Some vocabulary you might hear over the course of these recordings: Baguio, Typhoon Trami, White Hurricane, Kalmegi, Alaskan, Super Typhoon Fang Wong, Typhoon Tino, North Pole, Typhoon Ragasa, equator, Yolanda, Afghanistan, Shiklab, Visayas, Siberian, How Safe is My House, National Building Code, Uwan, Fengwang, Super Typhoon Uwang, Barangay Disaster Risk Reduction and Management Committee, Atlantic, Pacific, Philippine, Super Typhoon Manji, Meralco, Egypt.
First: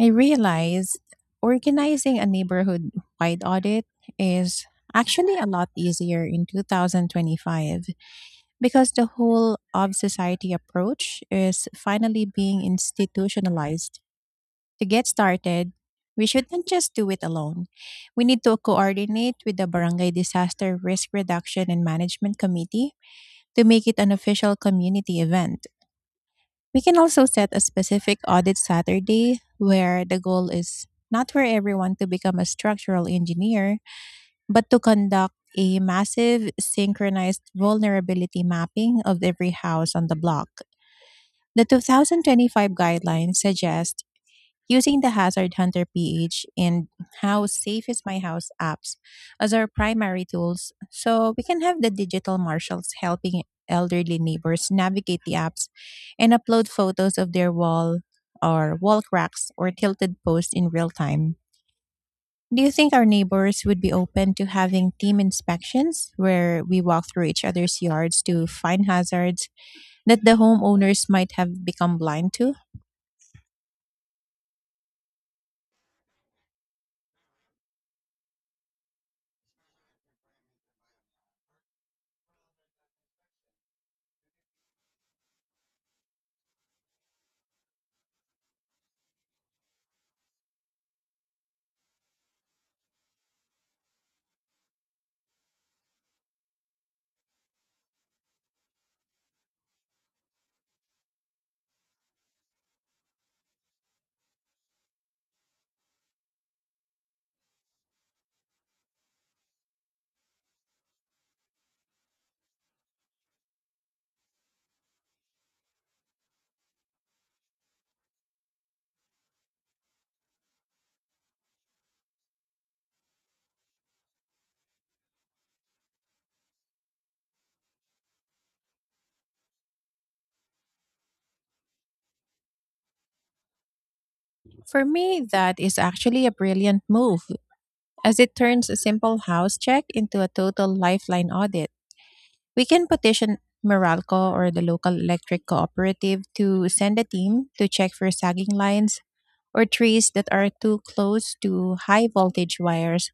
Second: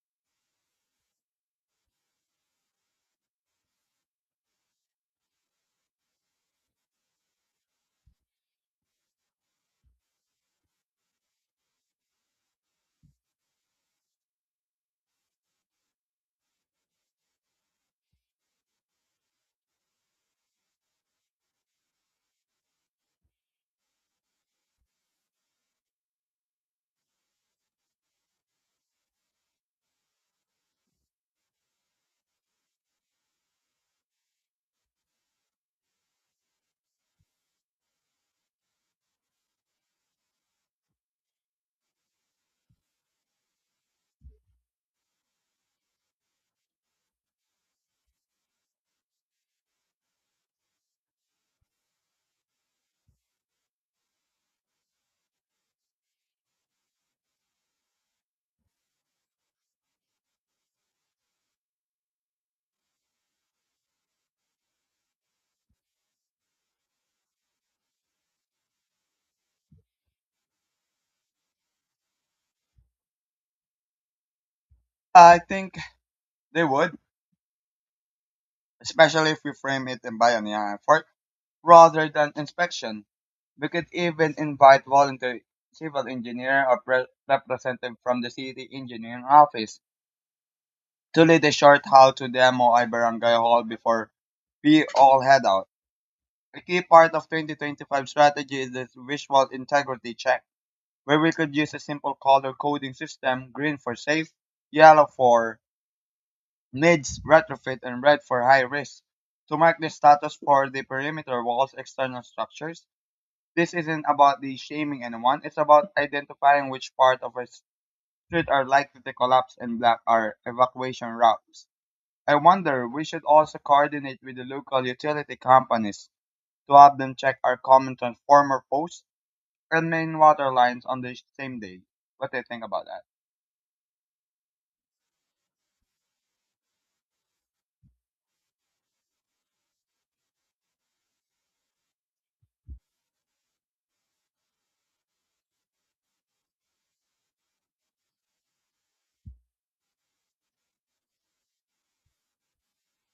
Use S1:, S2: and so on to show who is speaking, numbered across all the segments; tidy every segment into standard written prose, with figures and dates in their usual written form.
S1: I realized organizing a neighborhood wide audit is actually a lot easier in 2025 because the whole of society approach is finally being institutionalized. To get started, we shouldn't just do it alone. We need to coordinate with the Barangay Disaster Risk Reduction and Management Committee to make it an official community event. We can also set a specific audit Saturday where the goal is not for everyone to become a structural engineer, but to conduct a massive synchronized vulnerability mapping of every house on the block. The 2025 guidelines suggest using the Hazard Hunter pH and How Safe is My House apps as our primary tools, so we can have the digital marshals helping elderly neighbors navigate the apps and upload photos of their wall or wall cracks or tilted posts in real time. Do you think our neighbors would be open to having team inspections where we walk through each other's yards to find hazards that the homeowners might have become blind to?
S2: I think they would, especially if we frame it in pioneer effort rather than inspection. We could even invite voluntary civil engineer or representative from the city engineering office to lead a short how to demo a barangay hall before we all head out. A key part of 2025 strategy is this visual integrity check, where we could use a simple color coding system, green for safe, yellow for needs retrofit and bred for high risk. To mark the status for the perimeter walls, external structures, this isn't about the shaming anyone, it's about identifying which part of a street are likely to collapse and block our evacuation routes. I wonder, we should also coordinate with the local utility companies to have them check our common transformer posts and main water lines on the same day. What do you think about that?
S1: For me, that is actually a brilliant move, as it turns a simple house check into a total lifeline audit. We can petition Meralco or the local electric cooperative to send a team to check for sagging lines or trees that are too close to high voltage wires,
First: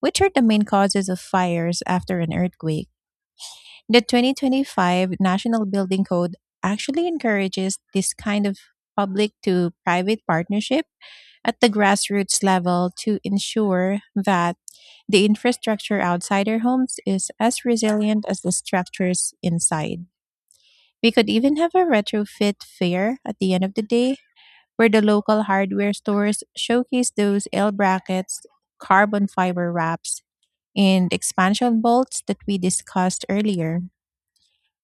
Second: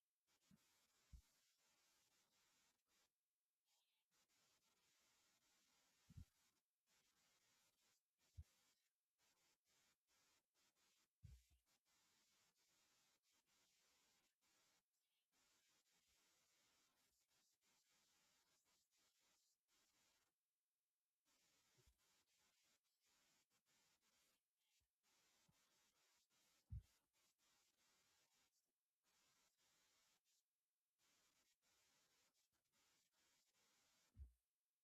S1: which are the main causes of fires after an earthquake. The 2025 National Building Code actually encourages this kind of public to private partnership at the grassroots level to ensure that the infrastructure outside our homes is as resilient as the structures inside. We could even have a retrofit fair at the end of the day where the local hardware stores showcase those L brackets, carbon fiber wraps, and expansion bolts that we discussed earlier.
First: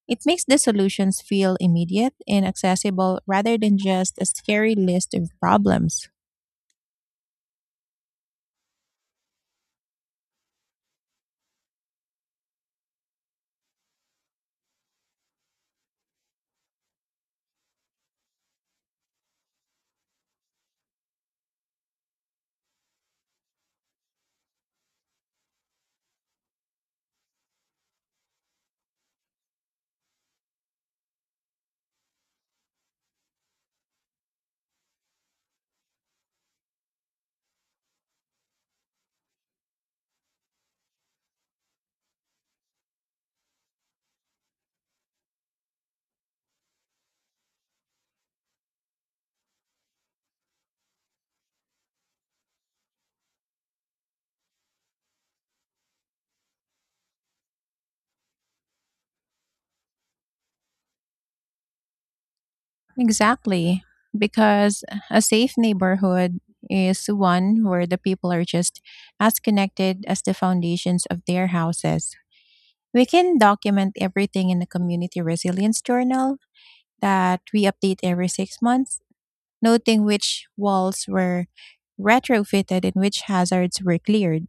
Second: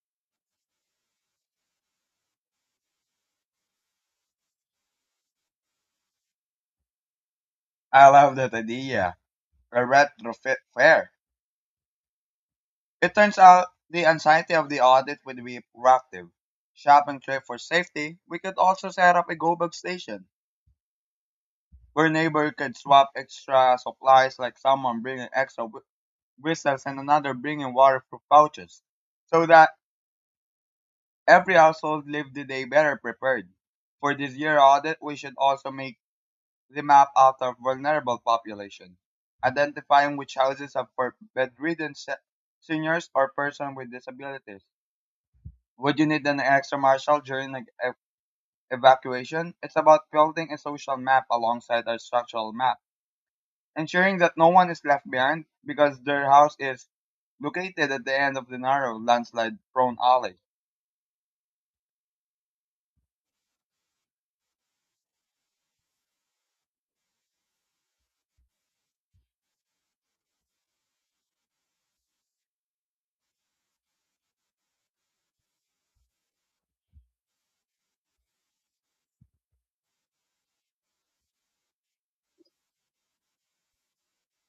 S1: It makes the solutions feel immediate and accessible rather than just a scary list of problems.
S2: I love that idea. A retrofit fair. It turns out the anxiety of the audit would be proactive. Shopping trip for safety, we could also set up a go bag station where neighbor could swap extra supplies like someone bringing extra whistles and another bringing waterproof pouches so that every household lived the day better prepared. For this year audit, we should also make the map out of vulnerable population, identifying which houses have for bedridden seniors or person with disabilities. Would you need an extra marshal during an evacuation? It's about building a social map alongside our structural map, ensuring that no one is left behind because their house is located at the end of the narrow, landslide prone alley.
S1: Exactly. Because a safe neighborhood is one where the people are just as connected as the foundations of their houses. We can document everything in the community resilience journal that we update every 6 months, noting which walls were retrofitted and which hazards were cleared.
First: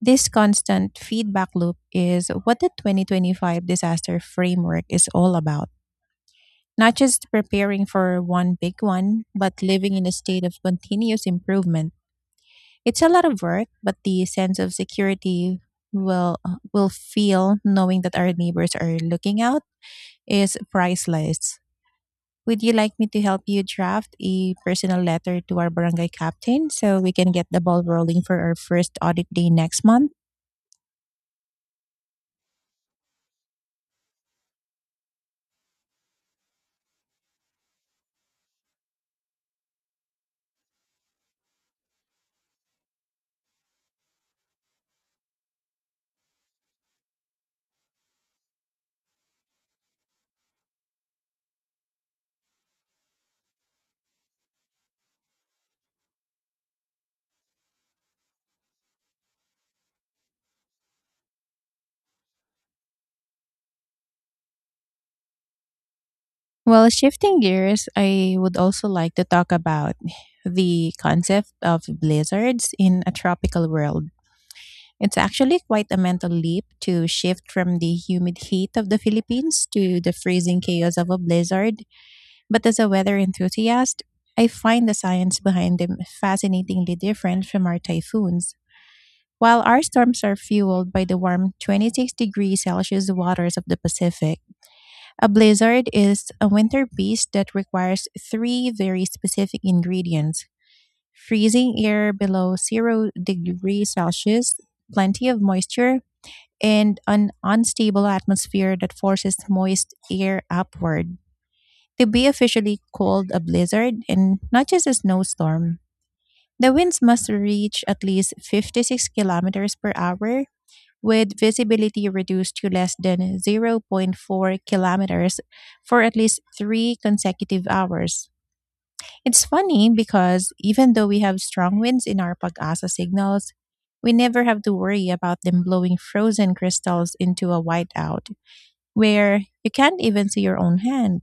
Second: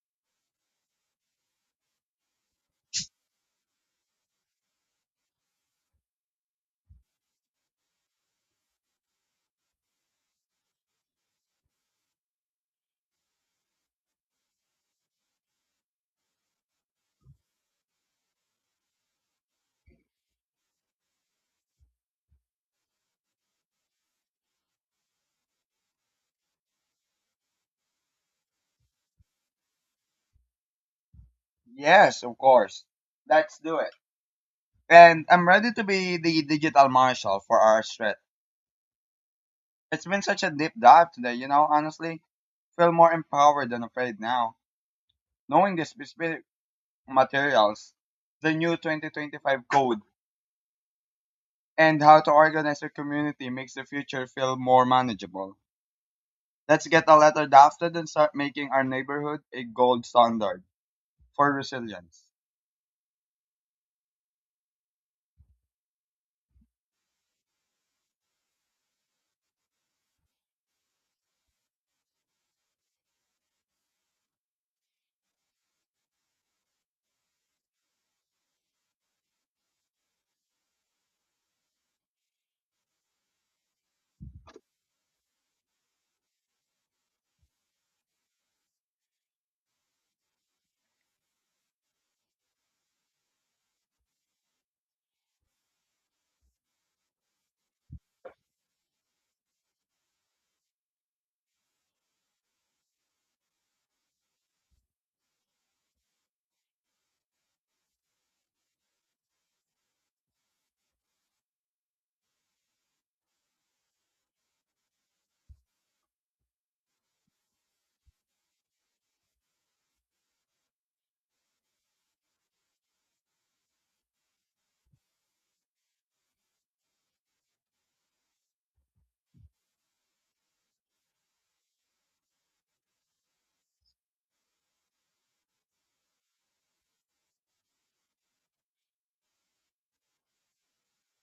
S1: This constant feedback loop is what the 2025 disaster framework is all about. Not just preparing for one big one, but living in a state of continuous improvement. It's a lot of work, but the sense of security will will feel knowing that our neighbors are looking out is priceless. Would you like me to help you draft a personal letter to our barangay captain so we can get the ball rolling for our first audit day next month?
S2: Yes, of course. Let's do it. And I'm ready to be the digital marshal for our street. It's been such a deep dive today, honestly. Feel more empowered than afraid now. Knowing the specific materials, the new 2025 code and how to organize your community makes the future feel more manageable. Let's get a letter drafted and start making our neighborhood a gold standard for resilience.
S1: Well, shifting gears, I would also like to talk about the concept of blizzards in a tropical world. It's actually quite a mental leap to shift from the humid heat of the Philippines to the freezing chaos of a blizzard, but as a weather enthusiast, I find the science behind them fascinatingly different from our typhoons. While our storms are fueled by the warm 26 degrees Celsius waters of the Pacific, a blizzard is a winter beast that requires three very specific ingredients: freezing air below 0 degrees Celsius, plenty of moisture, and an unstable atmosphere that forces moist air upward. To be officially called a blizzard and not just a snowstorm, the winds must reach at least 56 kilometers per hour, with visibility reduced to less than 0 0.4 kilometers for at least three consecutive hours. It's funny because even though we have strong winds in our pag-asa signals, we never have to worry about them blowing frozen crystals into a whiteout where you can't even see your own hand.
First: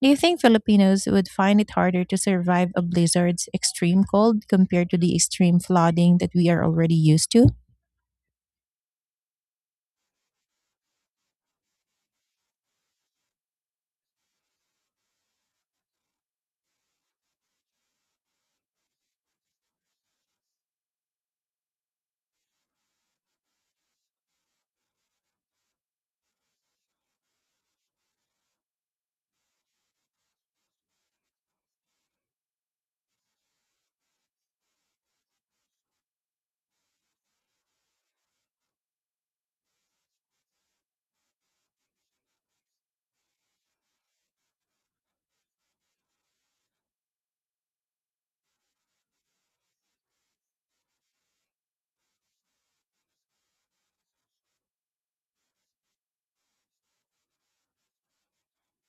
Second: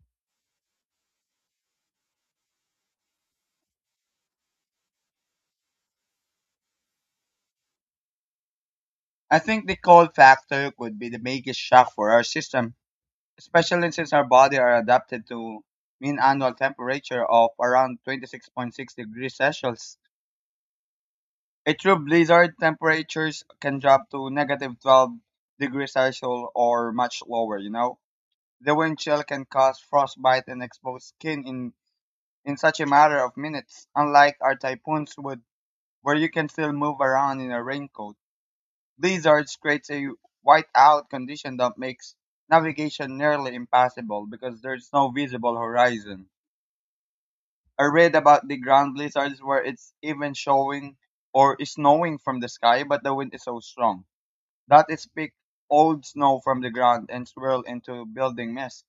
S1: Do you think Filipinos would find it harder to survive a blizzard's extreme cold compared to the extreme flooding that we are already used to?
S2: I think the cold factor could be the biggest shock for our system, especially since our body are adapted to mean annual temperature of around 26.6 degrees Celsius. A true blizzard temperatures can drop to negative 12 degrees Celsius or much lower. The wind chill can cause frostbite and expose skin in such a matter of minutes, unlike our typhoons would, where you can still move around in a raincoat. Blizzards creates a whiteout condition that makes navigation nearly impossible because there's no visible horizon. I read about the ground blizzards where it's even showing or snowing from the sky, but the wind is so strong that it picks old snow from the ground and swirl into building mist.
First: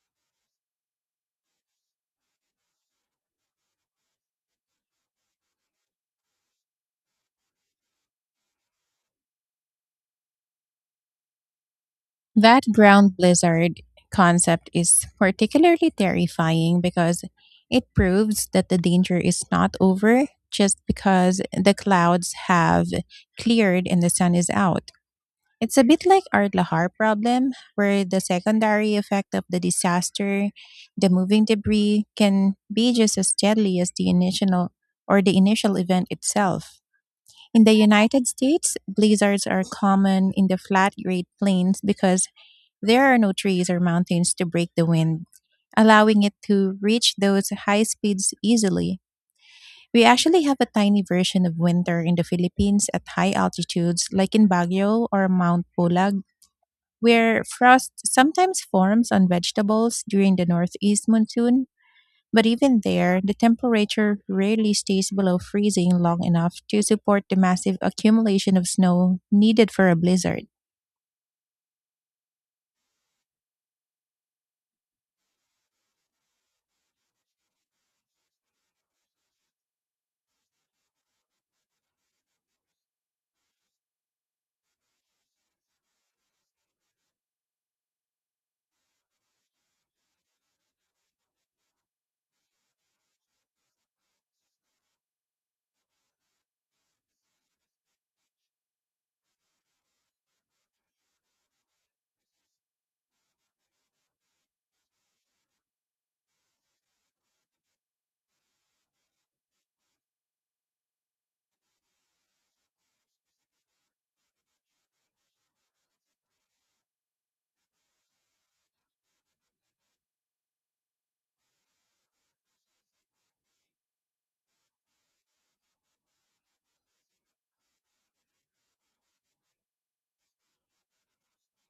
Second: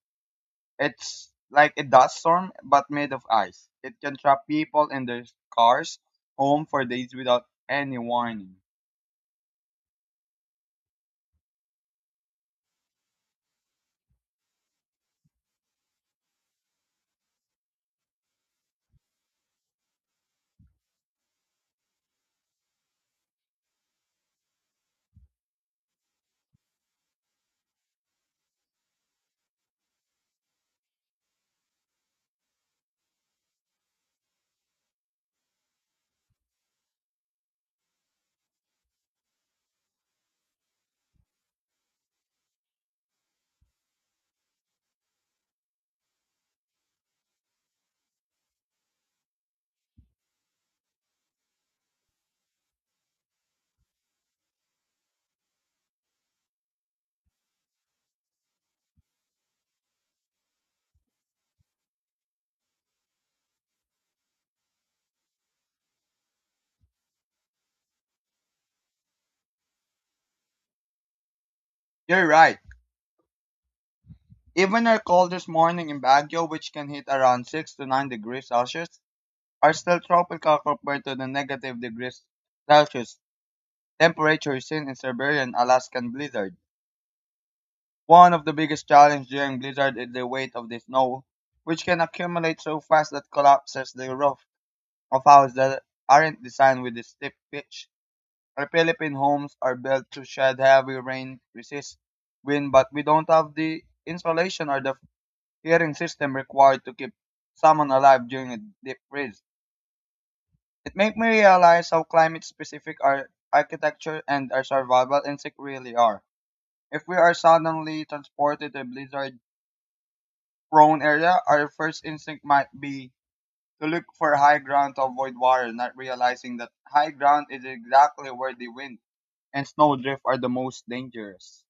S2: It's like a dust storm, but made of ice. It can trap people in their cars, home for days without any warning.
S1: That ground blizzard concept is particularly terrifying because it proves that the danger is not over just because the clouds have cleared and the sun is out. It's a bit like our Lahar problem, where the secondary effect of the disaster, the moving debris, can be just as deadly as the initial event itself. In the United States, blizzards are common in the flat Great Plains because there are no trees or mountains to break the wind, allowing it to reach those high speeds easily. We actually have a tiny version of winter in the Philippines at high altitudes, like in Baguio or Mount Pulag, where frost sometimes forms on vegetables during the northeast monsoon, but even there, the temperature rarely stays below freezing long enough to support the massive accumulation of snow needed for a blizzard.
S2: You're right. Even our coldest morning in Baguio, which can hit around 6 to 9 degrees Celsius, are still tropical compared to the negative degrees Celsius temperature seen in Siberian Alaskan blizzard. One of the biggest challenges during blizzard is the weight of the snow, which can accumulate so fast that collapses the roof of houses that aren't designed with this steep pitch. Our Philippine homes are built to shed heavy rain, resist wind, but we don't have the insulation or the heating system required to keep someone alive during a deep freeze. It made me realize how climate specific our architecture and our survival instincts really are. If we are suddenly transported to a blizzard prone area, our first instinct might be to look for high ground to avoid water, not realizing that high ground is exactly where the wind and snow drift are the most dangerous.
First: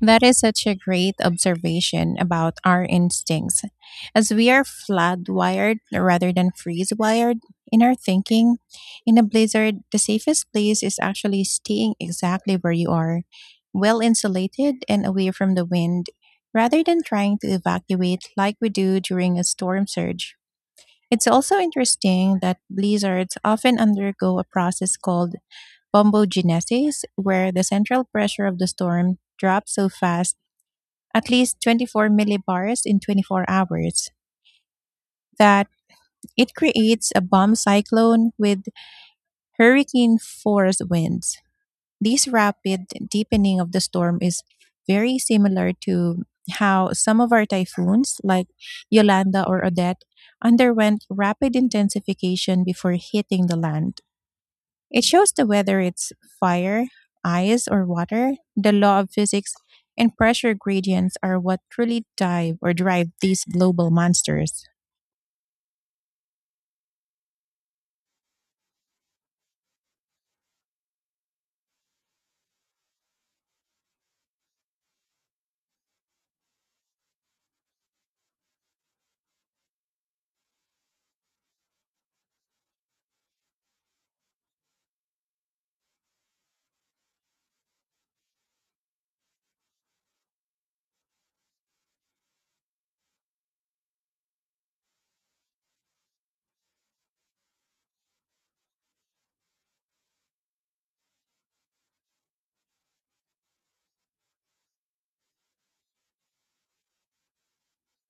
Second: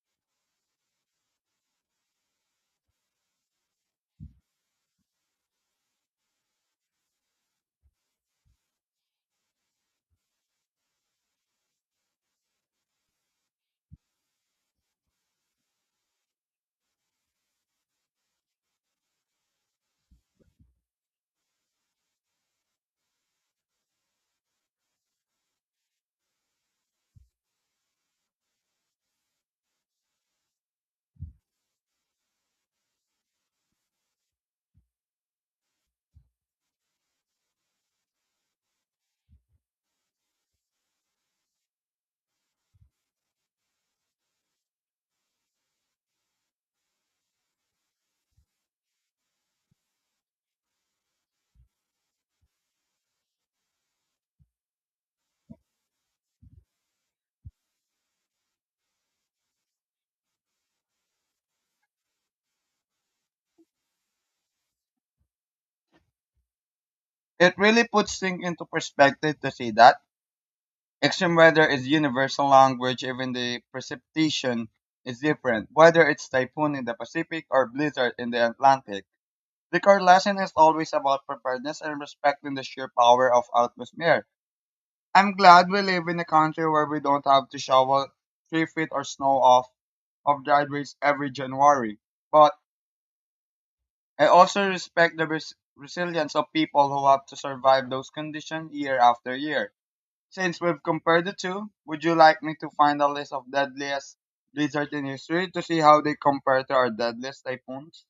S1: That is such a great observation about our instincts, as we are flood wired rather than freeze wired in our thinking. In a blizzard, the safest place is actually staying exactly where you are, well insulated and away from the wind, rather than trying to evacuate like we do during a storm surge. It's also interesting that blizzards often undergo a process called bombogenesis, where the central pressure of the storm drops so fast, at least 24 millibars in 24 hours, that it creates a bomb cyclone with hurricane force winds. This rapid deepening of the storm is very similar to how some of our typhoons, like Yolanda or Odette, underwent rapid intensification before hitting the land. It shows that whether it's fire, ice, or water, the law of physics and pressure gradients are what truly dive or drive these global monsters.
S2: It really puts things into perspective to see that extreme weather is universal language, even the precipitation is different, whether it's typhoon in the Pacific or blizzard in the Atlantic. The core lesson is always about preparedness and respecting the sheer power of atmosphere. I'm glad we live in a country where we don't have to shovel 3 feet or snow off of driveways every January. But I also respect the resilience of people who have to survive those conditions year after year. Since we've compared the two, would you like me to find a list of deadliest blizzards in history to see how they compare to our deadliest typhoons?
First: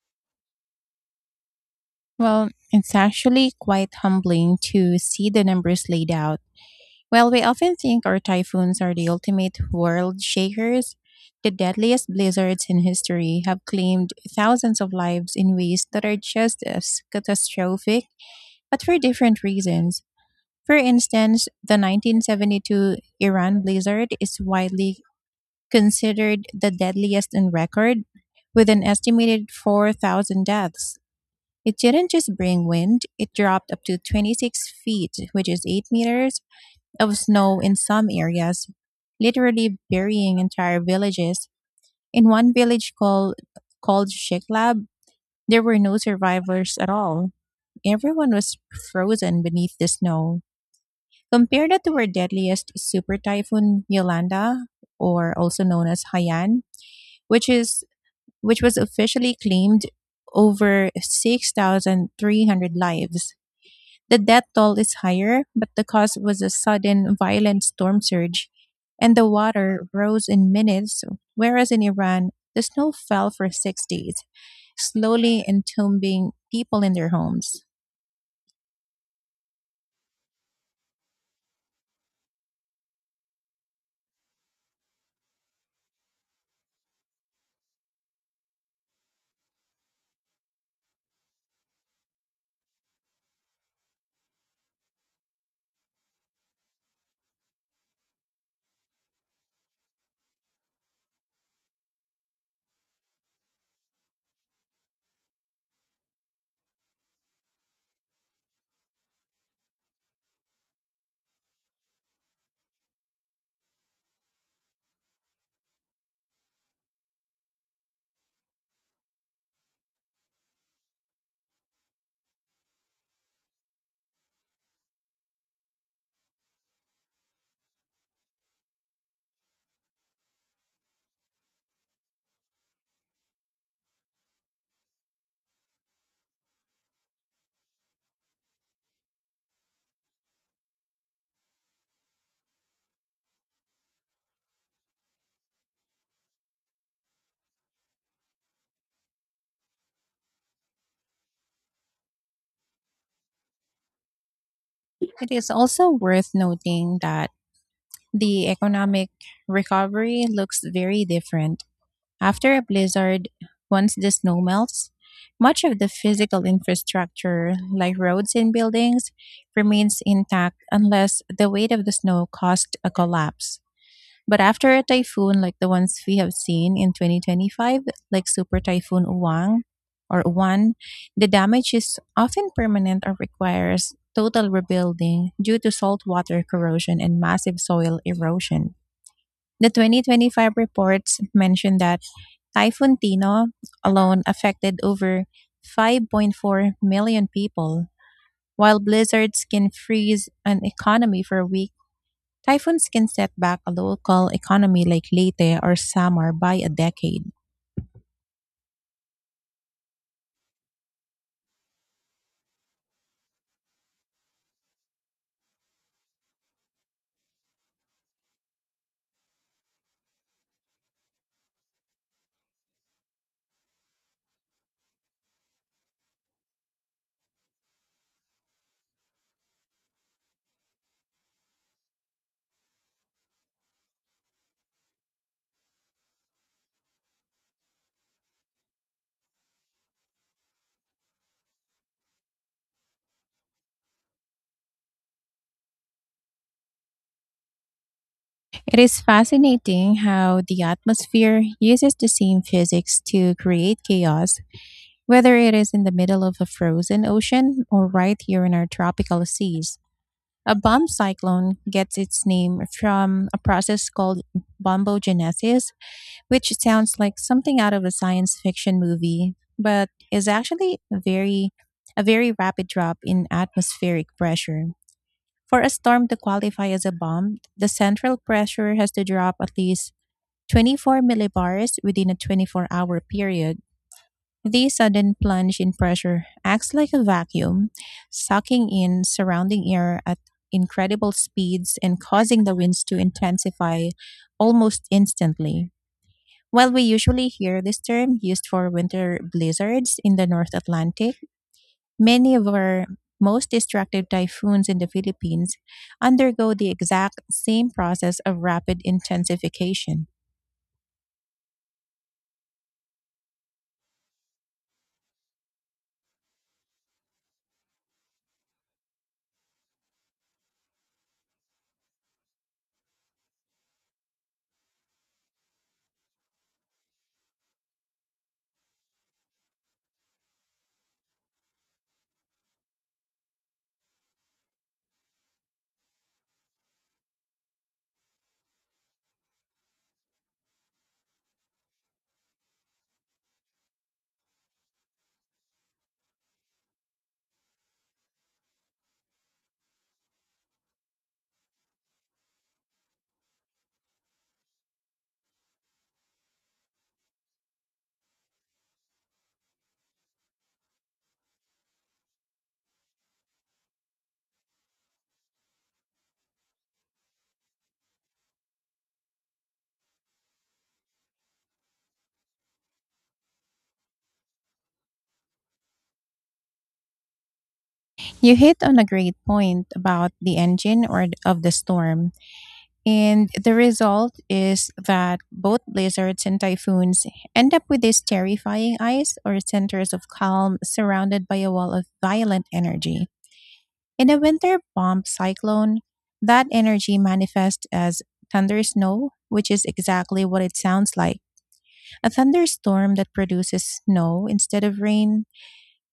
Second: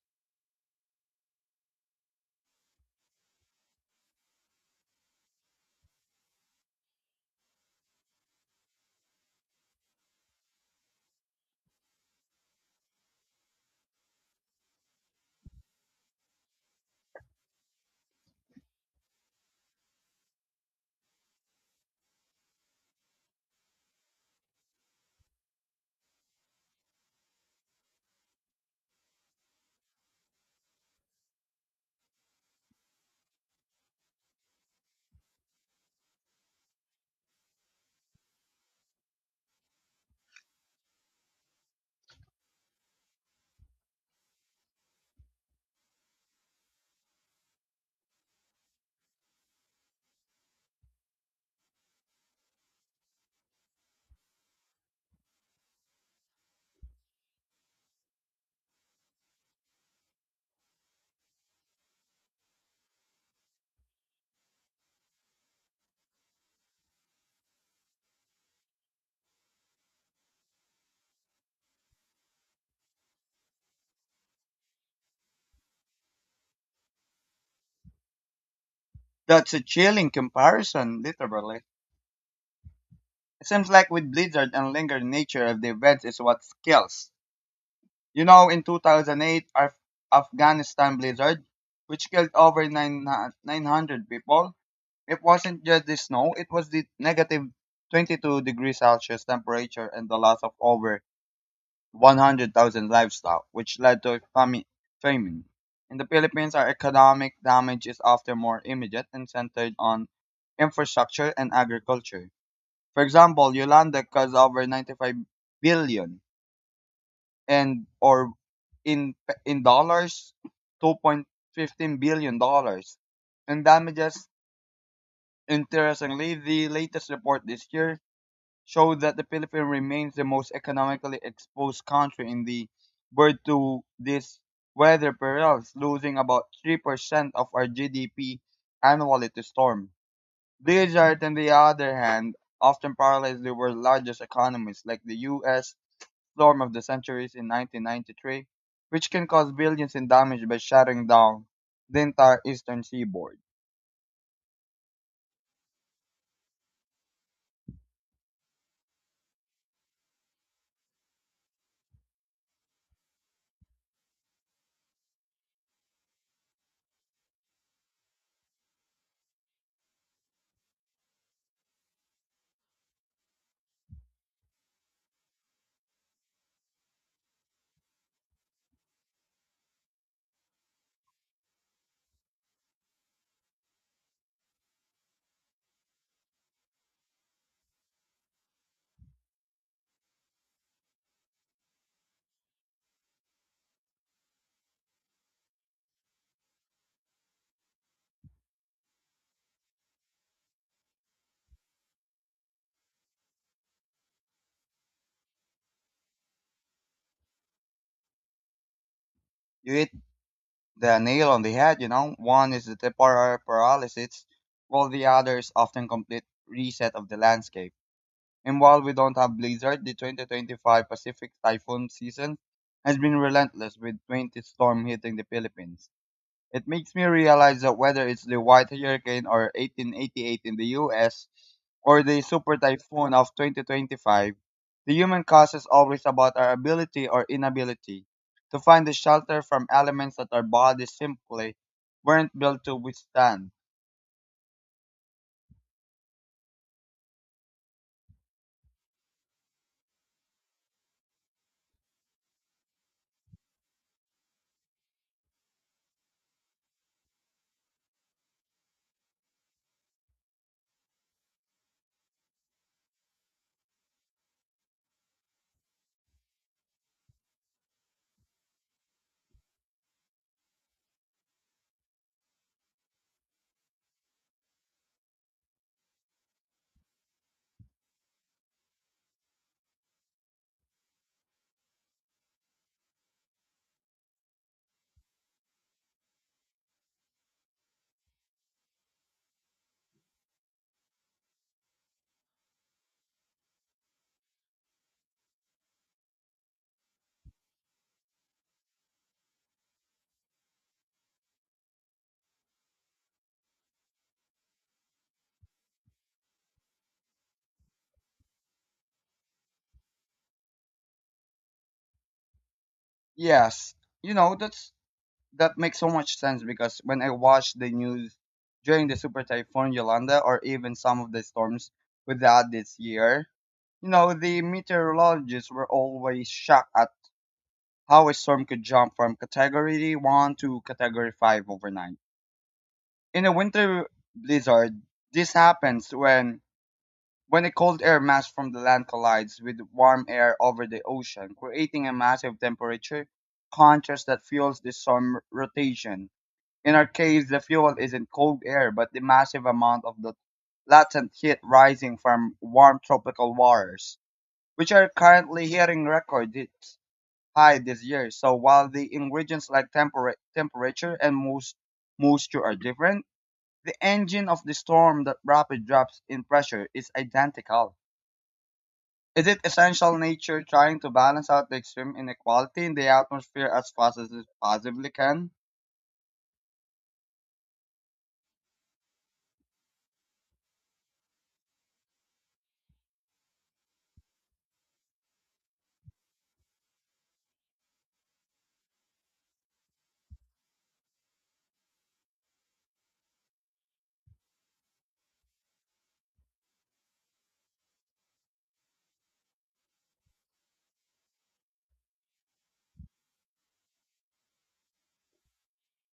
S1: Well, it's actually quite humbling to see the numbers laid out. While we often think our typhoons are the ultimate world shakers, the deadliest blizzards in history have claimed thousands of lives in ways that are just as catastrophic, but for different reasons. For instance, the 1972 Iran blizzard is widely considered the deadliest on record, with an estimated 4,000 deaths. It didn't just bring wind, it dropped up to 26 feet, which is 8 meters, of snow in some areas, literally burying entire villages. In one called Shiklab, there were no survivors at all. Everyone was frozen beneath the snow. Compare that to our deadliest super typhoon Yolanda, or also known as Haiyan, which is which was officially claimed over 6,300 lives. The death toll is higher, but the cause was a sudden violent storm surge and the water rose in minutes, whereas in Iran, the snow fell for 6 days, slowly entombing people in their homes.
S2: That's a chilling comparison, literally. It seems like with blizzard and lingering nature of the events is what kills. You know, in 2008, our Afghanistan blizzard, which killed over 9 900 people, it wasn't just the snow, it was the negative 22 degrees Celsius temperature and the loss of over 100,000 livestock, which led to famine. In the Philippines, our economic damage is often more immediate and centered on infrastructure and agriculture. For example, Yolanda caused over 95 billion and or in in dollars $2.15 billion in damages. Interestingly, the latest report this year showed that the Philippines remains the most economically exposed country in the world to this weather perils, losing about 3% of our GDP annually to storm. Egypt, on the other hand, often parallels the world's largest economies, like the U.S. storm of the centuries in 1993, which can cause billions in damage by shutting down the entire eastern seaboard.
S1: It is also worth noting that the economic recovery looks very different. After a blizzard, once the snow melts, much of the physical infrastructure, like roads and buildings, remains intact unless the weight of the snow caused a collapse. But after a typhoon like the ones we have seen in 2025, like Super Typhoon Uwang or Uwan, the damage is often permanent or requires total rebuilding due to saltwater corrosion and massive soil erosion. The 2025 reports mentioned that Typhoon Tino alone affected over 5.4 million people. While blizzards can freeze an economy for a week, typhoons can set back a local economy like Leyte or Samar by a decade.
S2: You the nail on the head. One is the temporary paralysis, while the other is often complete reset of the landscape. And while we don't have blizzard, the 2025 Pacific typhoon season has been relentless with 20 storm hitting the Philippines. It makes me realize that whether it's the White Hurricane or 1888 in the US or the super typhoon of 2025, the human cause is always about our ability or inability to find the shelter from elements that our bodies simply weren't built to withstand.
S1: It is fascinating how the atmosphere uses the same physics to create chaos, whether it is in the middle of a frozen ocean or right here in our tropical seas. A bomb cyclone gets its name from a process called bombogenesis, which sounds like something out of a science fiction movie, but is actually a very rapid drop in atmospheric pressure. For a storm to qualify as a bomb, the central pressure has to drop at least 24 millibars within a 24-hour period. The sudden plunge in pressure acts like a vacuum, sucking in surrounding air at incredible speeds and causing the winds to intensify almost instantly. While we usually hear this term used for winter blizzards in the North Atlantic, many of our most destructive typhoons in the Philippines undergo the exact same process of rapid intensification.
S2: Yes, you know, that makes so much sense because when I watch the news during the super typhoon Yolanda or even some of the storms we had this year, the meteorologists were always shocked at how a storm could jump from category 1 to category 5 overnight. In a winter blizzard, this happens when a cold air mass from the land collides with warm air over the ocean, creating a massive temperature contrast that fuels the storm rotation. In our case, the fuel isn't cold air, but the massive amount of the latent heat rising from warm tropical waters which are currently hitting record hits high this year. So while the ingredients like temperature and most moisture are different, the engine of the storm that rapid drops in pressure is identical. Is it essential nature trying to balance out the extreme inequality in the atmosphere as fast as it possibly can?
S1: You hit on a great point about the engine of the storm. And the result is that both blizzards and typhoons end up with these terrifying eyes or centers of calm surrounded by a wall of violent energy. In a winter bomb cyclone, that energy manifests as thunder snow, which is exactly what it sounds like: a thunderstorm that produces snow instead of rain.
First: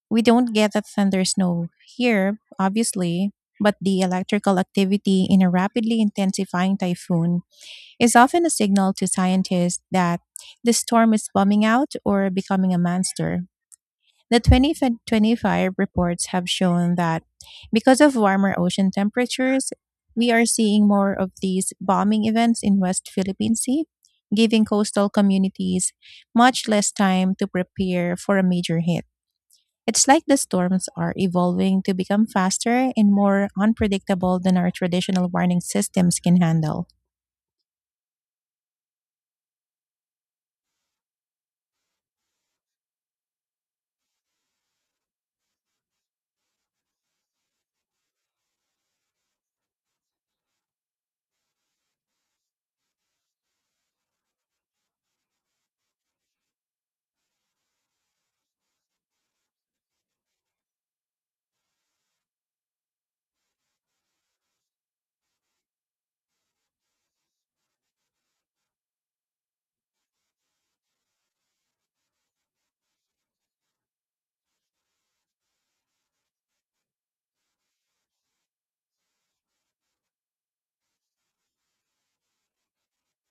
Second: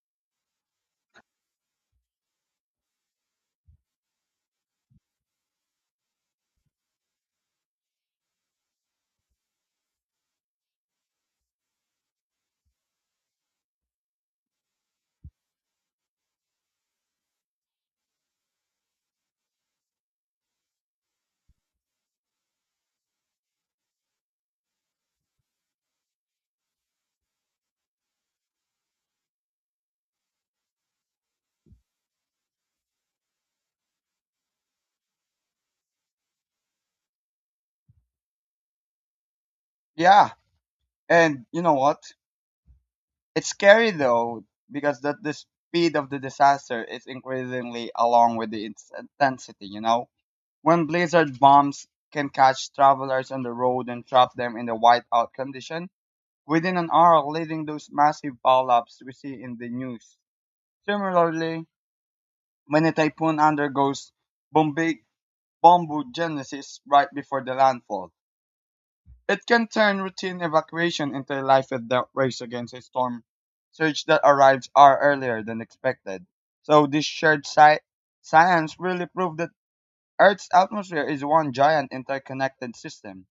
S1: We don't get that thunder snow here, obviously, but the electrical activity in a rapidly intensifying typhoon is often a signal to scientists that the storm is bombing out or becoming a monster. The 2025 reports have shown that because of warmer ocean temperatures, we are seeing more of these bombing events in West Philippine Sea, giving coastal communities much less time to prepare for a major hit. It's like the storms are evolving to become faster and more unpredictable than our traditional warning systems can handle.
S2: Yeah. And you know what? It's scary though, because that the speed of the disaster is increasingly along with the its intensity, you know? When blizzard bombs can catch travelers on the road and trap them in the whiteout condition within an hour, leading those massive pileups we see in the news. Similarly, when a typhoon undergoes bombi- bombogenesis right before the landfall, it can turn routine evacuation into a life and death race against a storm surge that arrives hour earlier than expected. So this shared science really proved that Earth's atmosphere is one giant interconnected system.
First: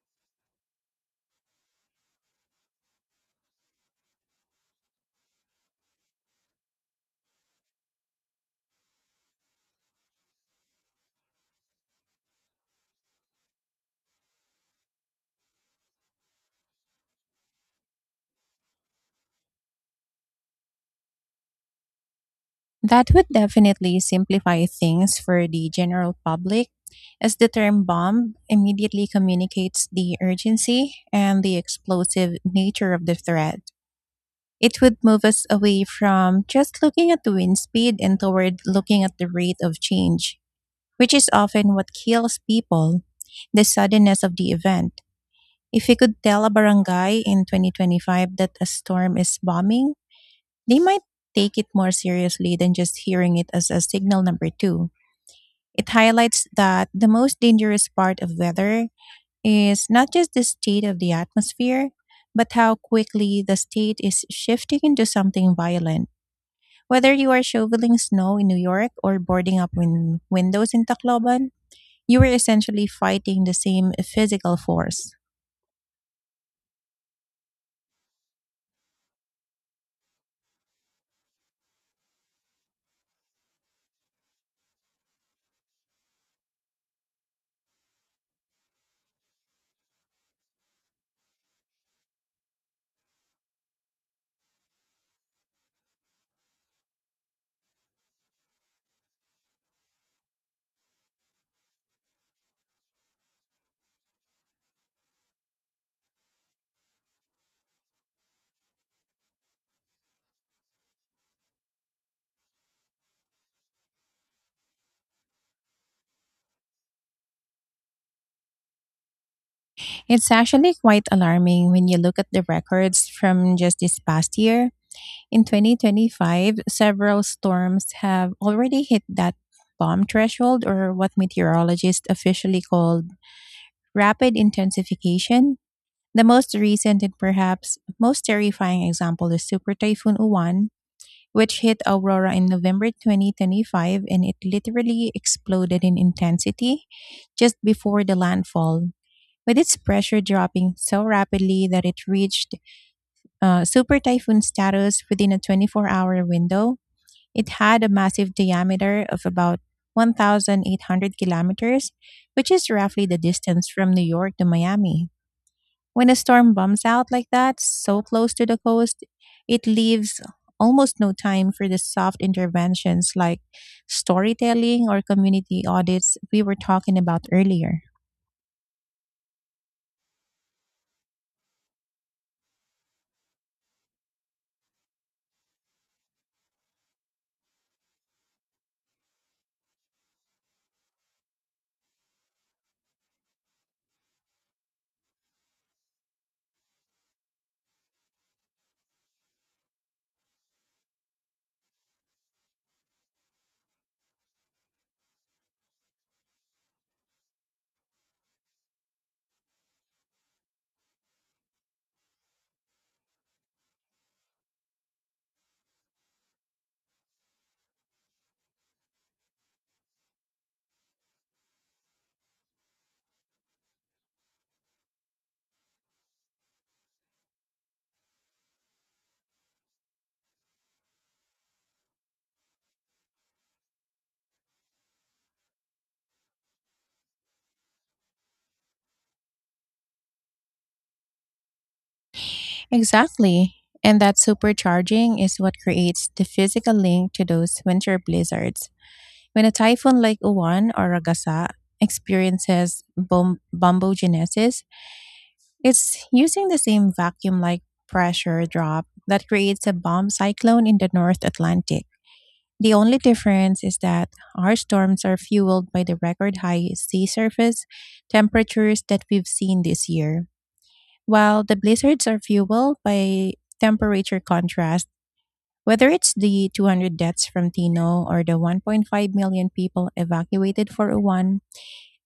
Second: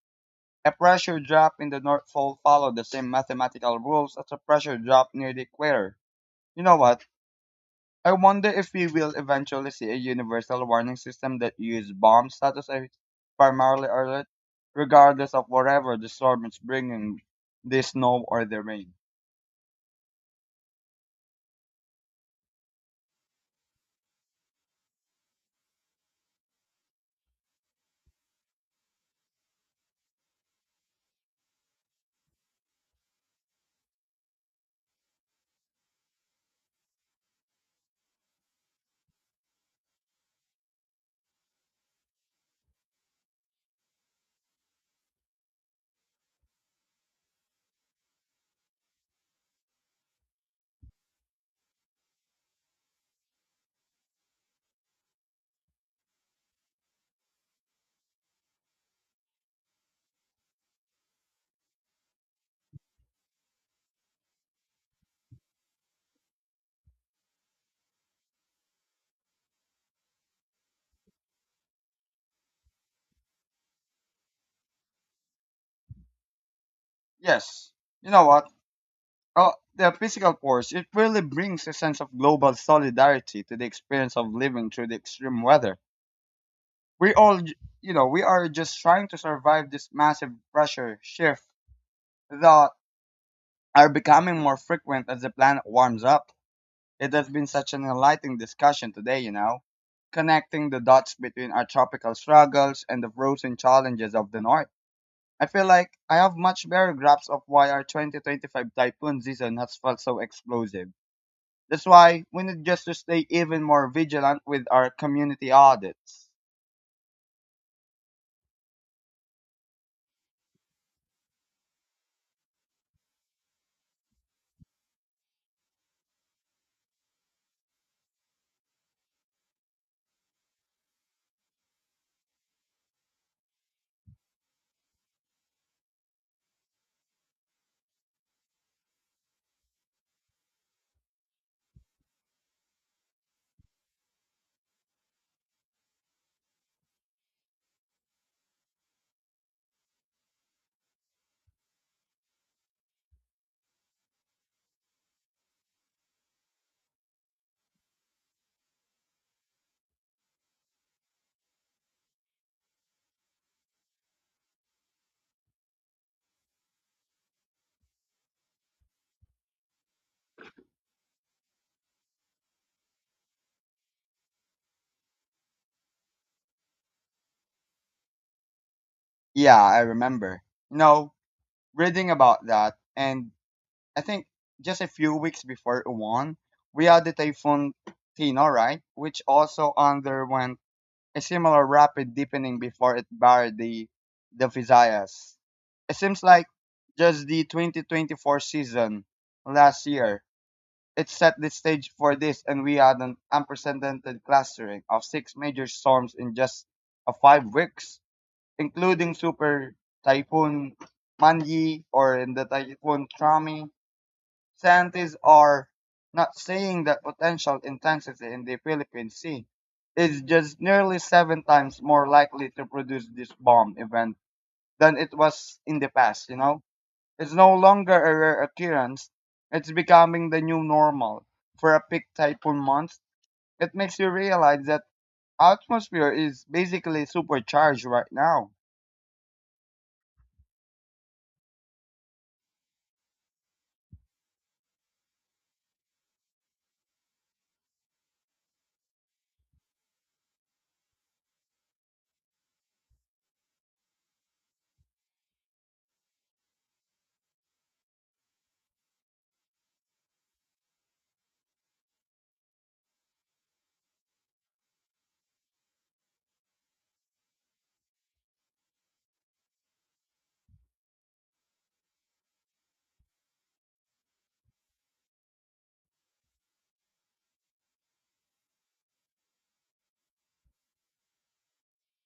S2: A pressure drop in the North Pole followed the same mathematical rules as a pressure drop near the equator. You know what? I wonder if we will eventually see a universal warning system that uses bomb status as primarily alert, regardless of whatever the storm is bringing, the snow or the rain.
S1: That would definitely simplify things for the general public, as the term bomb immediately communicates the urgency and the explosive nature of the threat. It would move us away from just looking at the wind speed and toward looking at the rate of change, which is often what kills people, the suddenness of the event. If we could tell a barangay in 2025 that a storm is bombing, they might take it more seriously than just hearing it as a signal number two. It highlights that the most dangerous part of weather is not just the state of the atmosphere, but how quickly the state is shifting into something violent. Whether you are shoveling snow in New York or boarding up windows in Tacloban, you are essentially fighting the same physical force.
S2: Yes. You know what? Oh, the physical force, it really brings a sense of global solidarity to the experience of living through the extreme weather. We all we are just trying to survive this massive pressure shift that are becoming more frequent as the planet warms up. It has been such an enlightening discussion today, connecting the dots between our tropical struggles and the frozen challenges of the north. I feel like I have much better grasp of why our 2025 typhoon season has felt so explosive. That's why we need just to stay even more vigilant with our community audits.
S1: It's actually quite alarming when you look at the records from just this past year. In 2025, several storms have already hit that bomb threshold, or what meteorologists officially called rapid intensification. The most recent and perhaps most terrifying example is Super Typhoon Uwan, which hit Aurora in November 2025, and it literally exploded in intensity just before the landfall, with its pressure dropping so rapidly that it reached super typhoon status within a 24-hour window. It had a massive diameter of about 1,800 kilometers, which is roughly the distance from New York to Miami. When a storm bumps out like that, so close to the coast, it leaves almost no time for the soft interventions like storytelling or community audits we were talking about earlier.
S2: Yeah, I remember. No, reading about that, and I think just a few weeks before Uwan, we had the typhoon Tino, right, which also underwent a similar rapid deepening before it barred the Visayas. It seems like just the 2024 season last year, it set the stage for this, and we had an unprecedented clustering of six major storms in just 5 weeks including Super Typhoon Manji or in the Typhoon Trami, scientists are not saying that potential intensity in the Philippine Sea is just nearly seven times more likely to produce this bomb event than it was in the past, you know? It's no longer a rare occurrence. It's becoming the new normal. For a peak typhoon month, it makes you realize that atmosphere is basically supercharged right now.
S1: Exactly. And that supercharging is what creates the physical link to those winter blizzards. When a typhoon like Uwan or Ragasa experiences bombogenesis, it's using the same vacuum like pressure drop that creates a bomb cyclone in the North Atlantic. The only difference is that our storms are fueled by the record high sea surface temperatures that we've seen this year, while the blizzards are fueled by temperature contrast. Whether it's the 200 deaths from Tino or the 1.5 million people evacuated for Uwan,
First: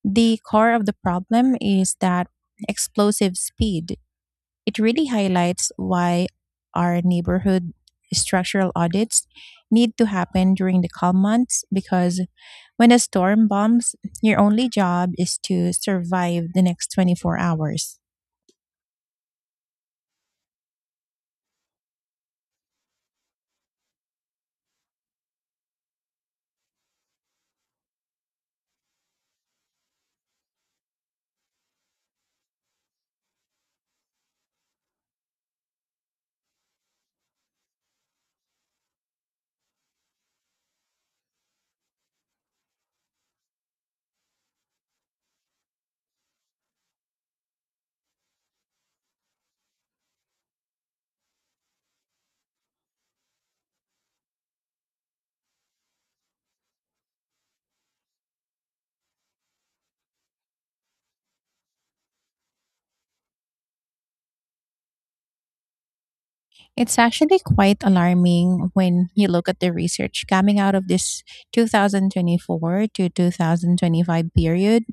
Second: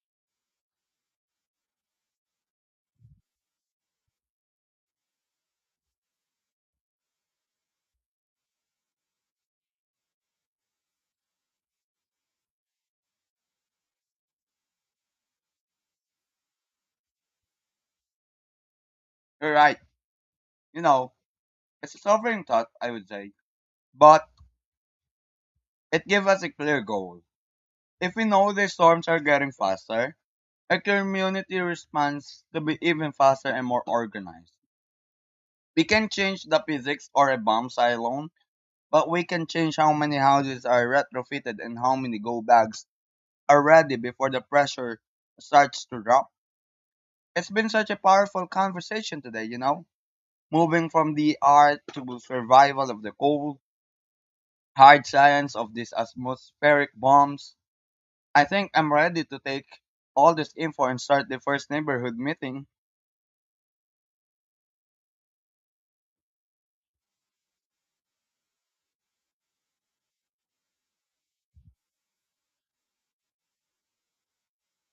S1: the core of the problem is that explosive speed. It really highlights why our neighborhood structural audits need to happen during the calm months, because when a storm bombs, your only job is to survive the next 24 hours.
S2: You right. You know, it's a sobering thought, I would say, but it gives us a clear goal. If we know the storms are getting faster, our community responds to be even faster and more organized. We can change the physics or a bomb silo, but we can change how many houses are retrofitted and how many go bags are ready before the pressure starts to drop. It's been such a powerful conversation today, you know? Moving from the art to survival of the cold, hard science of these atmospheric bombs, I think I'm ready to take all this info and start the first neighborhood meeting.
S1: It's actually quite alarming when you look at the research coming out of this 2024 to 2025 period.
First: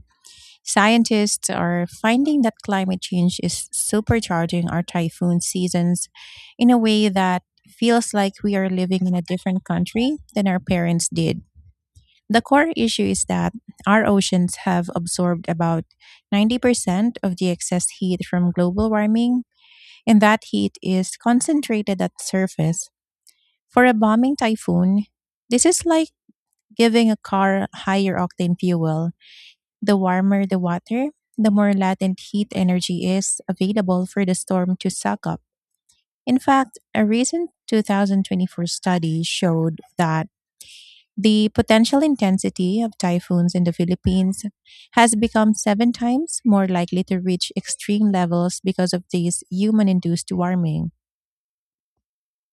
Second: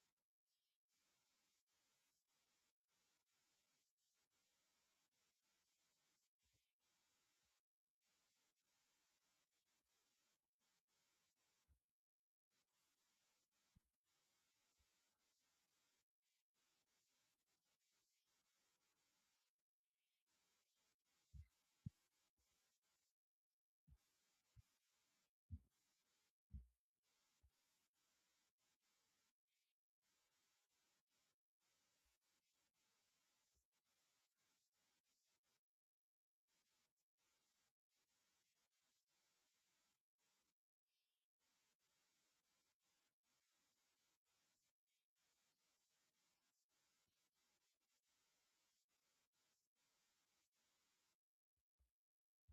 S1: Scientists are finding that climate change is supercharging our typhoon seasons in a way that feels like we are living in a different country than our parents did. The core issue is that our oceans have absorbed about 90% of the excess heat from global warming, and that heat is concentrated at the surface. For a bombing typhoon, this is like giving a car higher octane fuel. The warmer the water, the more latent heat energy is available for the storm to suck up. In fact, a recent 2024 study showed that the potential intensity of typhoons in the Philippines has become seven times more likely to reach extreme levels because of this human induced warming.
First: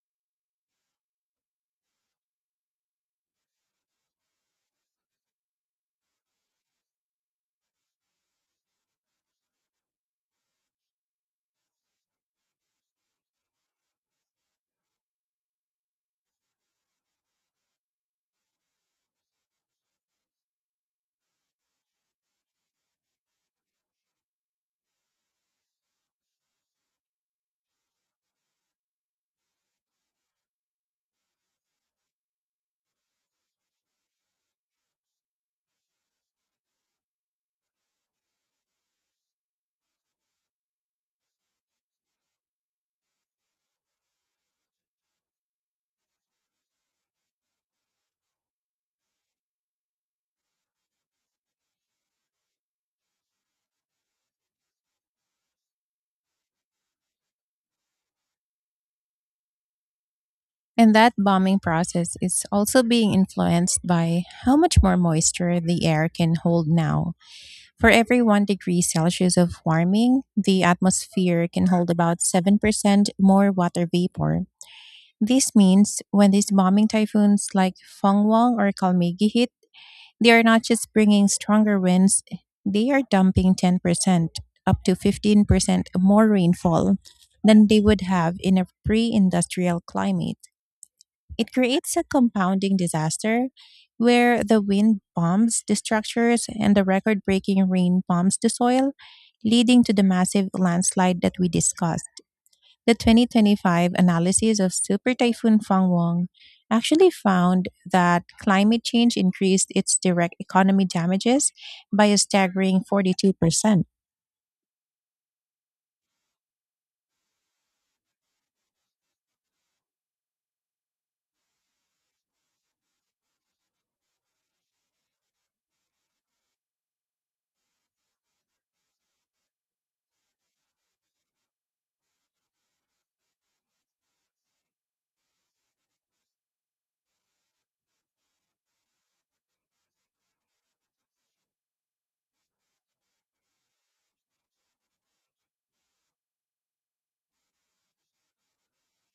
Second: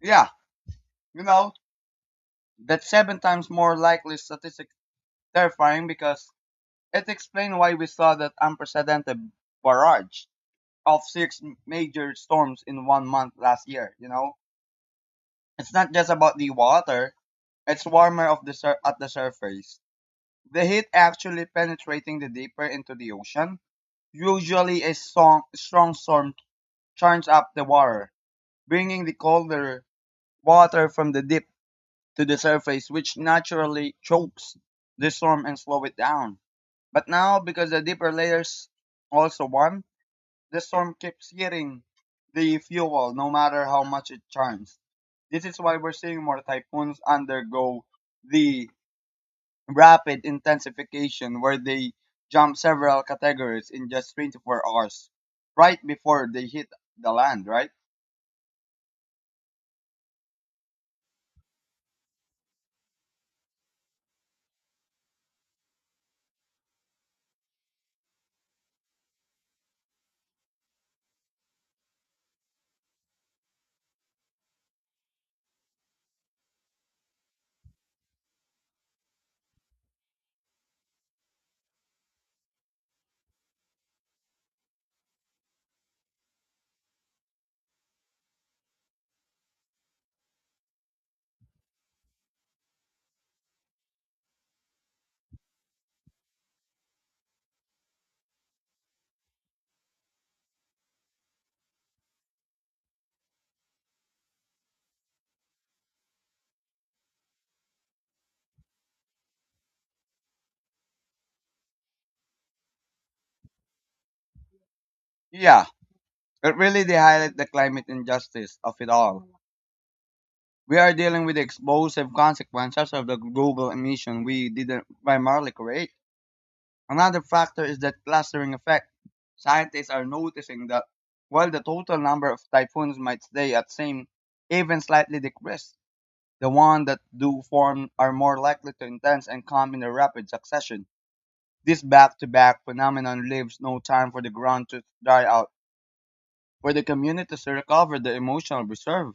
S2: Yeah, you know, that's seven times more likely statistic terrifying because it explains why we saw that unprecedented barrage of six major storms in one month last year, you know? It's not just about the water, it's warmer of the at the surface. The heat actually penetrating the deeper into the ocean. Usually a strong, strong storm churns up the water, bringing the colder water from the deep to the surface, which naturally chokes the storm and slow it down. But now, because the deeper layers also warm, the storm keeps hitting the fuel no matter how much it churns. This is why we're seeing more typhoons undergo the rapid intensification where they jump several categories in just 24 hours, right before they hit the land, right?
S1: And that bombing process is also being influenced by how much more moisture the air can hold now. For every 1 degree Celsius of warming, the atmosphere can hold about 7% more water vapor. This means when these bombing typhoons like Fengwang or Kalmegi hit, they are not just bringing stronger winds, they are dumping 10% up to 15% more rainfall than they would have in a pre industrial climate. It creates a compounding disaster where the wind bombs the structures and the record breaking rain bombs the soil, leading to the massive landslide that we discussed. The 2025 analysis of Super Typhoon Fang Wong actually found that climate change increased its direct economy damages by a staggering 42%.
S2: Yeah, it really they highlight the climate injustice of it all. We are dealing with the explosive consequences of the global emission we didn't primarily create. Another factor is that clustering effect. Scientists are noticing that while the total number of typhoons might stay at same, even slightly decrease, the ones that do form are more likely to intense and come in a rapid succession. This back-to-back phenomenon leaves no time for the ground to dry out, for the community to recover the emotional reserve.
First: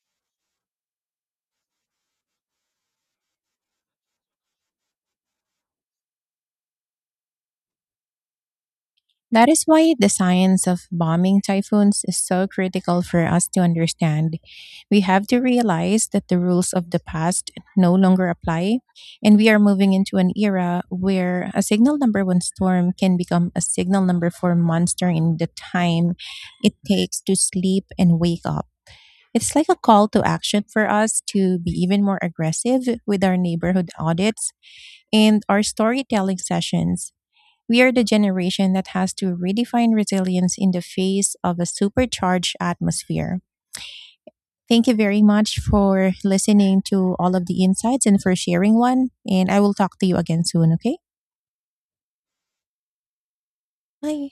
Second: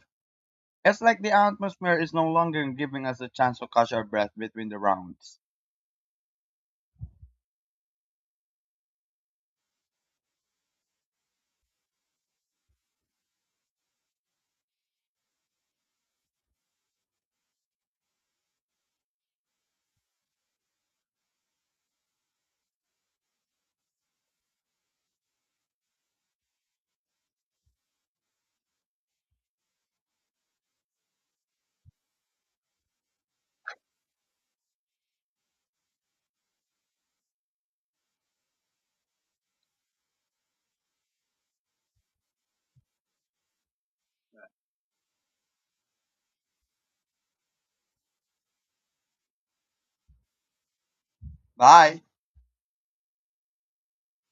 S2: It's like the atmosphere is no longer giving us a chance to catch our breath between the rounds.
S1: That is why the science of bombing typhoons is so critical for us to understand. We have to realize that the rules of the past no longer apply, and we are moving into an era where a signal number one storm can become a signal number four monster in the time it takes to sleep and wake up. It's like a call to action for us to be even more aggressive with our neighborhood audits and our storytelling sessions. We are the generation that has to redefine resilience in the face of a supercharged atmosphere. Thank you very much for listening to all of the insights and for sharing one. And I will talk to you again soon, okay?
S2: Bye.
S1: Bye.